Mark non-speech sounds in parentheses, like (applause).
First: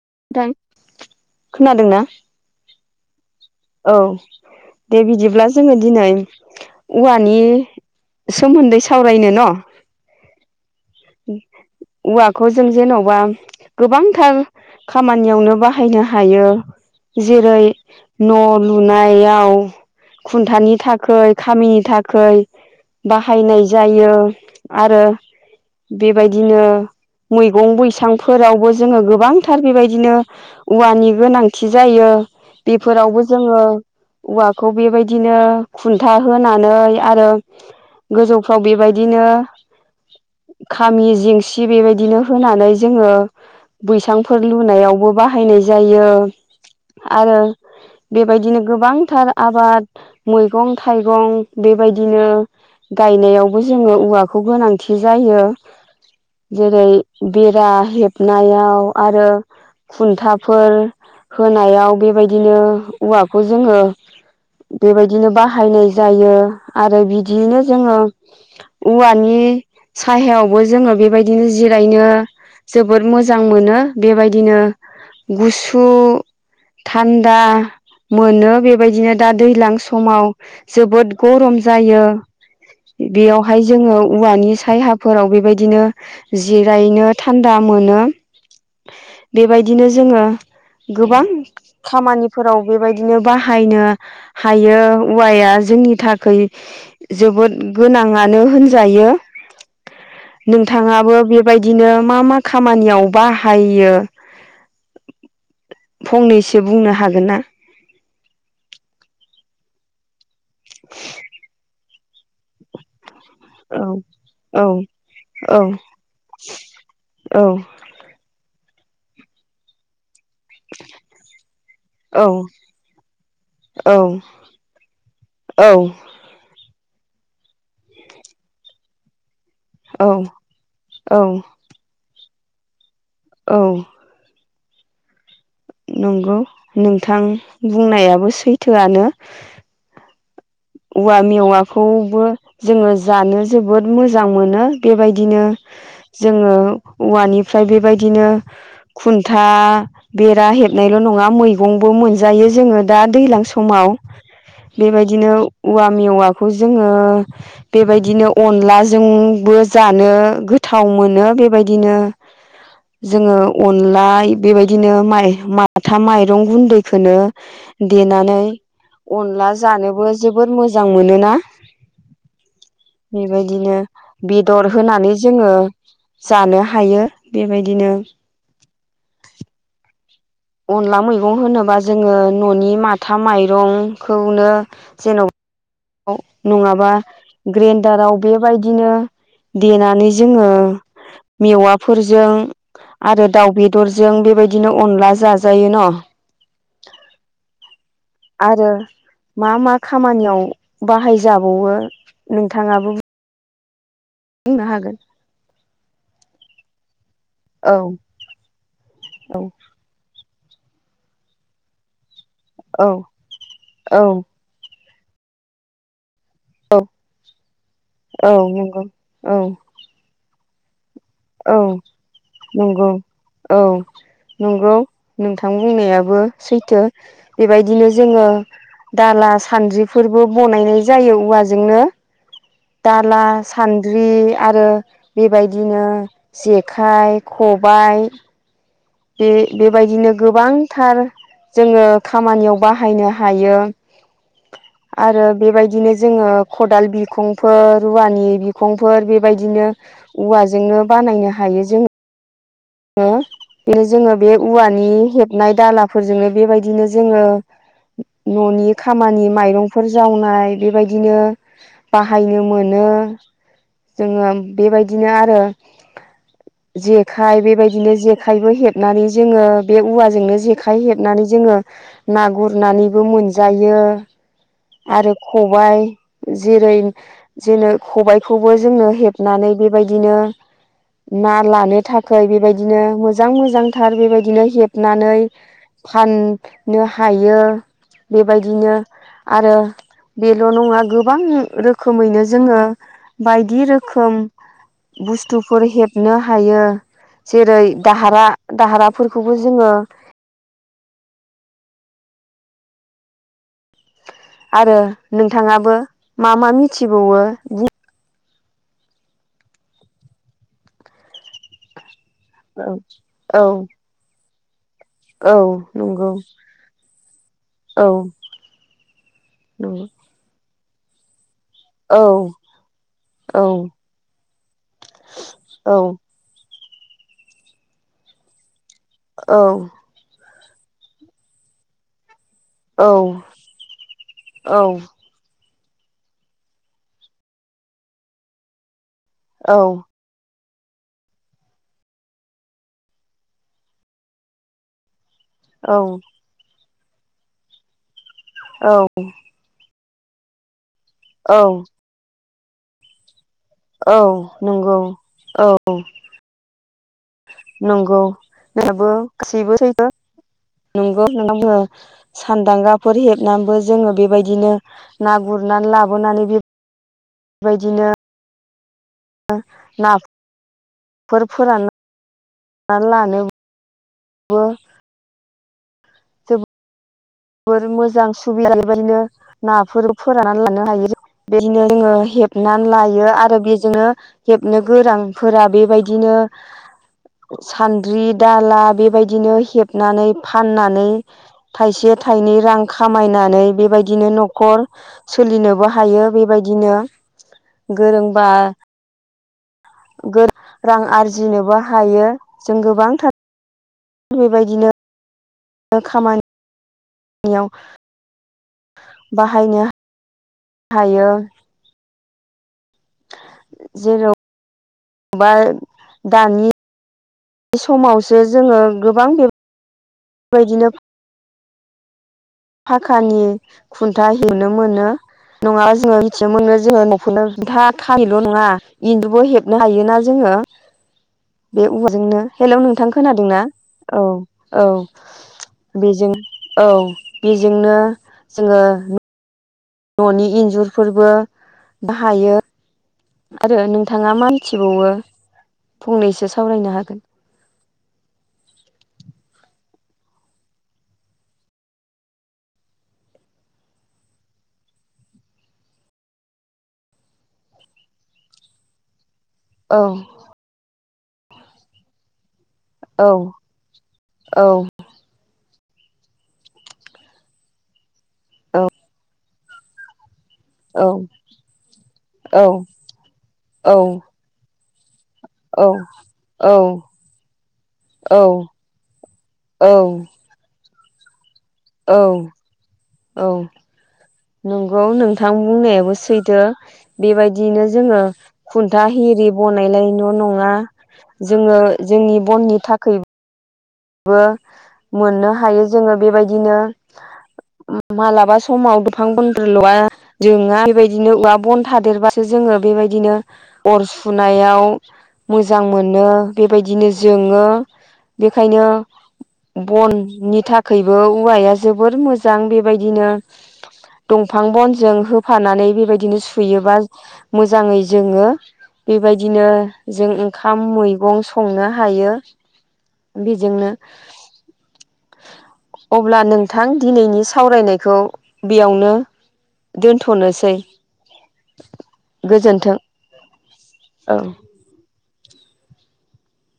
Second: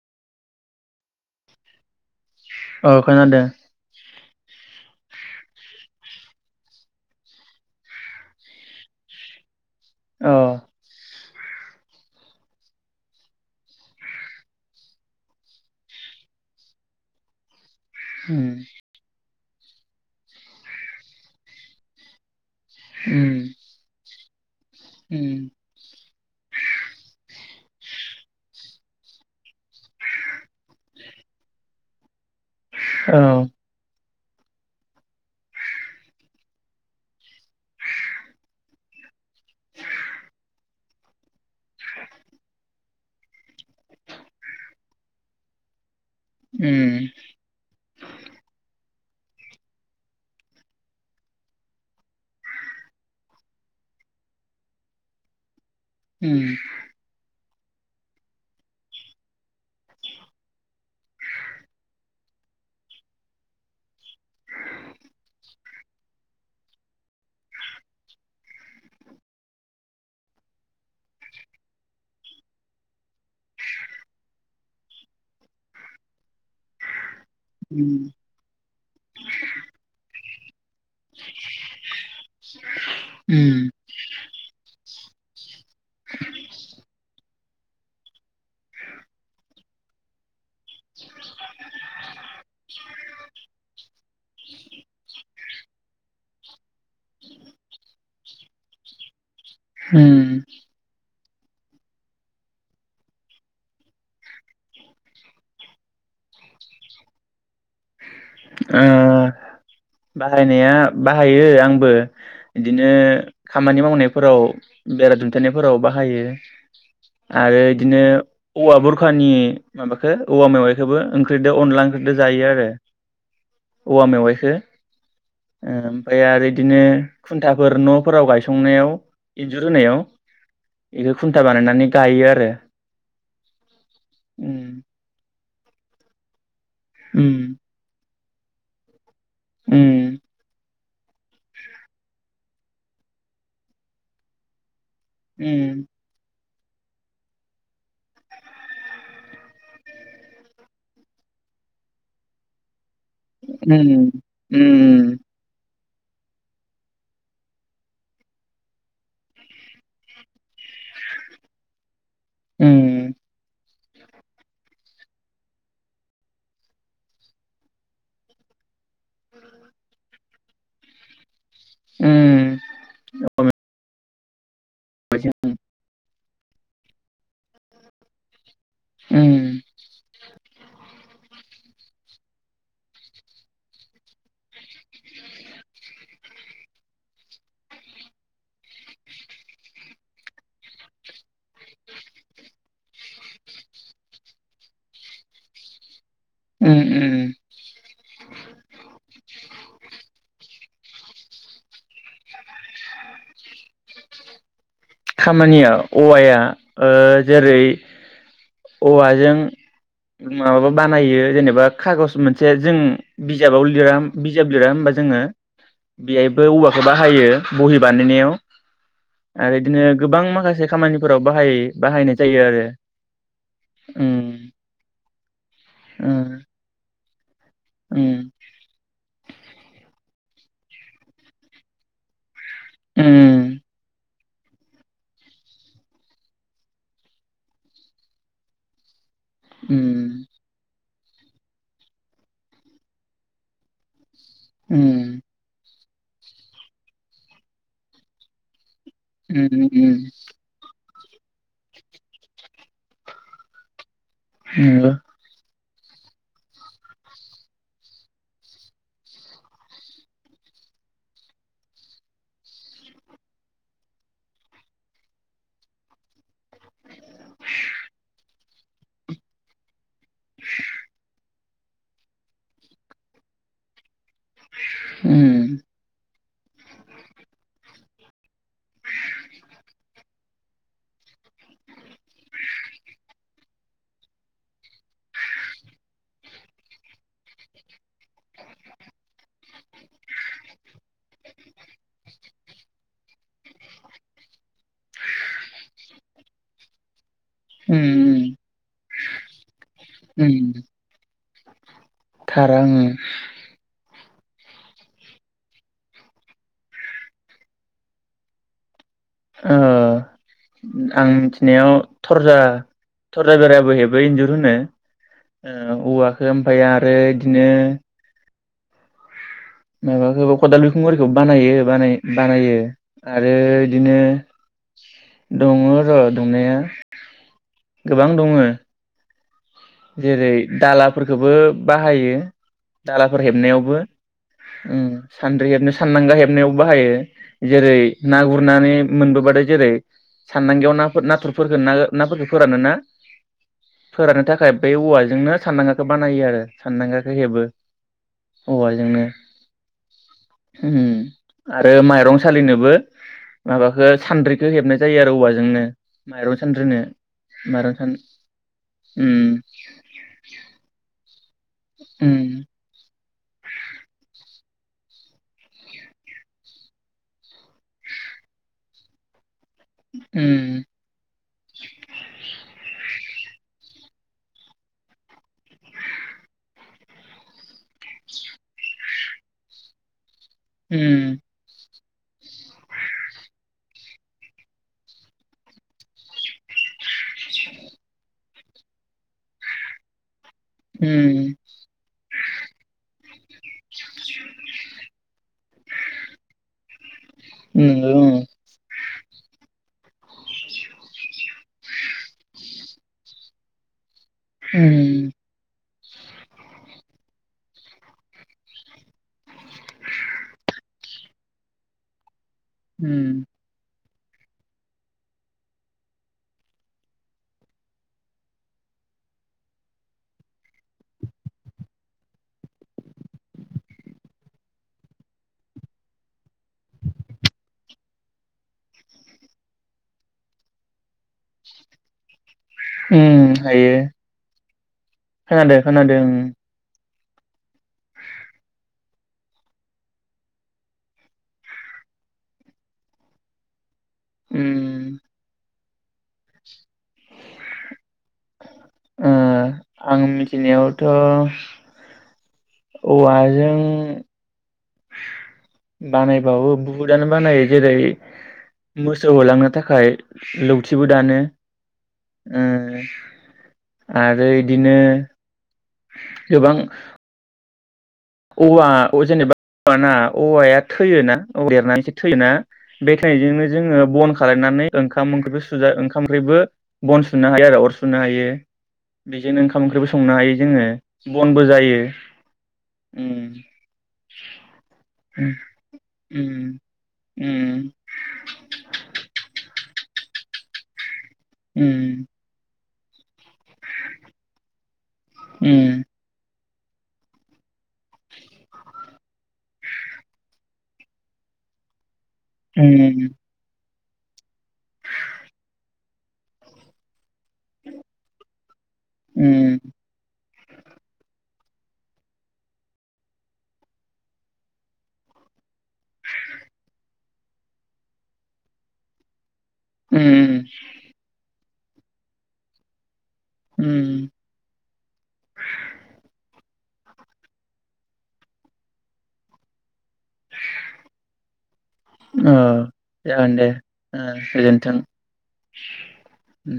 (unintelligible) खोनादोंना औ खोनादों। औ दे बिदिब्ला जोङो दिनै औवानि सोमोन्दै सावरायनो न औ औवाखौ जों जेनबा गोबांथार खामानियावनो बाहायनो हायो जेरै न उम लुनायाव खुन्थानि थाखाय खामिनि थाखाय। उम बाहायनाय जायो आरो उम बेबायदिनो मै गं बैसांफोरावबो जोङो गोबांथार बेबायदिनो औवानि गोनांथि जायो बे औ फोरावबो जोङो औवाखौ बेबायदिनो खुन्था होनानै आरो गोजौफ्राव बेबायदिनो खामि जेंसि बेबायदिनो होनानै जोङो बैसांफोर लुनायावबो बाहायनाय जायो। उम आरो बेबायदिनो गोबांथार आबाद मैगं थाइगं बेबायदिनो गायनायावबो जोङो औवाखौ गोनांथि जायो उम जेरै बेरा हेबनायाव आरो खुन्थाफोर होनायाव बेबायदि बिदिनो औवाखौ जोङो बेबायदिनो बाहायनाय जायो आरो बिदियैनो जोङो औवानि साहायावबो जोङो बेबायदिनो जिरायनो जोबोद मोजां मोनो बेबायदिनो गुसु थान दा उम मोनो बेबायदिनो दा दैज्लां समाव जोबोद गरम जायो बेयावहाय उम जोङो औवानि सायहा फोराव बेबायद दिनो जिरायनो था थान्दा मोनो बेबायदिनो जोङो गोबां खामानिफोराव बेबायदिनो बाहायनो हायो औवाया जोंनि थाखाय जोबोद गोनाङानो होनजायो उम नोंथाङाबो बे बेबायदिनो मा मा खामानियाव बाहायो फंनैसो बुंनो हागोन ना? ओ बाहायनाया बाहायो आंबो इदिनो खामानि औ मावनायफोराव औ बेरा औ दुमथेनायफोराव बाहायो औ आरो इदिनो औवा बुरखानि माबा खो औवा मेवाइखौबो ओंख्रिदो अनला ओंख्रिदो औ जायो आरो औवा मेवाइखौ ओ औ ओमफ्राय आरो बिदिनो खुन्थाफोर नफोराव गायसंनायाव इन्जुर होनायाव औ बेखौ औ खुन्था बानायनानै गायो आरो । औ । उम नंगौ नोंथां उम बुंनायाबो सो सैथोआनो उम औवा मेवाखौबो जोङो जानो जोबोद मोजां मोनो बेबायदिनो उम जोङो औवानिफ्राय बेबायदिनो खुन्था बेरा हेबनायल' नङा मैगंबो मोनजायो जोङो दा दैलां उम समाव उम बेबायदिनो औवा मेवाखौ जोङो बेबायदिनो अनलाजोंबो जानो गोथाव मोनो बेबायदिनो । जोङो अनलाय बेबायद दिनो माइ माथा माइरं गुन्दैखोनो देनानै अनला जानोबो जोबोर मोजां मोनोना उम बेबायदिनो । बिद दर होनानै जोङो उम जानो हायो बेबायदिनो । उम अनला मैगं होनोबा जोङो न'नि माथा माइरंखौनो जेनब नङाबा ग्रेन्द्रराव बेबायदिनो देनानै जोङो मेवाफोरजों आरो दाव बेदरजों बेबायदिनो अनला जाजायो न' । उम आरो मा मा खामानियाव बाहायजाबावो नोंथाङाबो बुंना हागोन । खामानिया औवाया ओ जेरै औ औवाजों औ माबा बानायो जेनेबा खागज मोनस से जों औ बिजाबाव लिराम औ बिजाब लिरा होमबा जोङो बेहायबो औ औवाखौ बाहायो बहि बानायनायाव औ नंगौ औ आरो ए गोबां माखासे खामानि औ नंगौ औ उम नंगौ नोंथां बुंनायाबो उम सैथो । बेबायदिनो जोङो दाला सानद्रिब फोरबो बनायनाय जायो औवाजोंनो । दाला उम सानद्रि आरो बेबायदिनो जेखाइ खबाइ बे-बेबायदिनो उम गोबांथार जोङो खामानियाव बाहायनो हायो। उम आरो बेबायदिनो जोङो खदाल बिखंफोर रुवानि बि खंफोर उम उम बेबायदिनो उम औवाजोंनो बानायनो हायो जो- ङो (unintelligible) जोङो बे औवानि नंगौ हेबनाय दालाफोरजोंनो बेबायदिनो जोङो न'नि खामानि माइरंफोर जावनाय बेबायदिनो बाहायनो मोनो जोङो बेबायदिनो आरो जेखाइ बे बायदिनो जेखायबो हेबनानै जोङो बे उवा जोंनो जेखाय हेबनानै जोङो ना गुरनानैबो मोनजायो। आरो उम खबाय जेरै जेनो खबाइखौबो जोंनो हेबनानै बेबायदिनो ना लानो थाखाय बे बेबायदिनो मोजां मोजांथार बेबायदिनो हेबनानै फाननो हायो बेबायदिनो आरो बेल' नङा गोबां रोखोमैनो जोङो बायदि रोखोम बुस्थुफोर हेबनो हायो। जेरै उम दाहारा-दाहारा फोरखौबो जोङो उम थार आङो। आरो नोंथाङाबो मा-मा मिथिबावो बुं ओ आं मिथिनायाव थरजा-थरजा औ बेराबो हेबो इन्जुर (unintelligible) ओ औ नंगौ औवाखौ ओमफ्राय आरो बिदिनो औ नंगौ माबाखौ खदाल बिखुंआरिखौ बानायो औ बानाय-बानायो आरो औ बिदिनो दङ' औ र' दंनाया। गोबां दङो। औ दालाफोरखौबो बाहायो। औ दालाफोर हेबनायावबो औ उ सान्द्रि हेबनो सानदांगा हेबनायावबो बाहायो जेरै ना गुरनानै मोनबो बादाय जेरै साननांगायाव नाफोर नाथुरफोरखौ ना नाफोरखौ फोरानो ना फोराननो थाखाय। बे औवा जोंनो औ सानदांगाखौ बानायो आरो। सानदांगाखो हेबो। औवाजोंनो। औ उम आरो माइरं। सालिनोबो। माबाखो औ सान्द्रिखो नंगौ हेबनाय जायो आरो औवाजोंनो औ माइरं सान्द्रिनो माइरं सान उम। (unintelligible) सान्दांगा उम फोर हेब। नाबो जोंङो बेबायदिनो ना गुरना लाबोनानै बे बायदिनो। (unintelligible) उम बो (unintelligible) ना फोर फोराननानै लानो हायो उम बेदिनो जोंङो हेबनानै लायो आरो बेजोंनो हेबनो गोरोंफोरा बेबायदिनो सानद्रि। दाला बेबायदिनो हेबनानै। फाननानै उम थाइसे थायनै रां खामायनानै। बेबायदिनो नखर सोलिनोबो हायो बेबायदिनो नंगौ गोरोंबा गो रां आरजि जिनोबो हायो जों गोबांथार उम। खामा। नियाव बाहायनो। हायो। उम। जेराव बा दानि समावसो जोंङो गोबां बे बेबायदिनो फाखानि खुन्था हेबनो मोनो नङाबा जोंङो मिथिनो मोनो जोंङो (unintelligible) दा खामिल नङा इन्जुरबो हेबनो हायोना जोंङो बे औवाजोंनो। हेलौ नोंथां उम खोनादोंना हायो औ औ खोनादों खोनादों बेजों औ बेजोंनो जोंङो ननि इन्जुरफोरबो बाहायो। आरो नों थांङा मा‌नथिबावो। उम फंनैसो सावरायनो हागोन। ओ आं मिथिनायावथ' औवाजों बानायबाबो बुहुदानो बानायो जेरै मोस सौ होलांनो औ थाखाय लौ थिबो दानो। उ औ आरो औ इदिनो गोबां औव जेनेबा बाना औवाया औ थैयोना औ देरनानैसो थैयोना औ बेखायनो औ जोङो बन खालायनानै ओंखाम ओंख्रिबो औ सुजा ओंखाम ओंख्रिबो औ बन सुनो हायो आरो अर सुनो हायो बेजोंनो ओंखाम औ ओंख्रिबो संनो हायो जोङो । बनबो जायो। औ उ। औ नंगौ नोंथां बुंनायाबो सैथो उम बेबायदिनो उम जोङो खुन्था हेरि बनायनाय न' नङा जोङो उम जोंनि बननि थाख खै बो मोननो हायो उम जोङो बेबायदिनो मालाबा समाव बिफां बन्दोल' जोङा बेबायदिनो औवा बन थादेरबा जोङो उम बेबायदिनो अर सुनायाव मोजां मोनो बेबायदिनो जोङो बेखायनो उम बननि थाखायबो औवाया जोबोर मोजां बेबायदिनो दंफां बनजों होफानानै बेबायदिनो सुयोबा मोजाङै जोङो। बेबाय बिदिनो उम जों ओंखाम मैगं स संनो हायो। बेजोंनो उम अब्ला नों नोंथां दिनैनि सावरायनायखौ बेयावनो दोन्थ'नोसै ओ गोजोनथों। औ। उ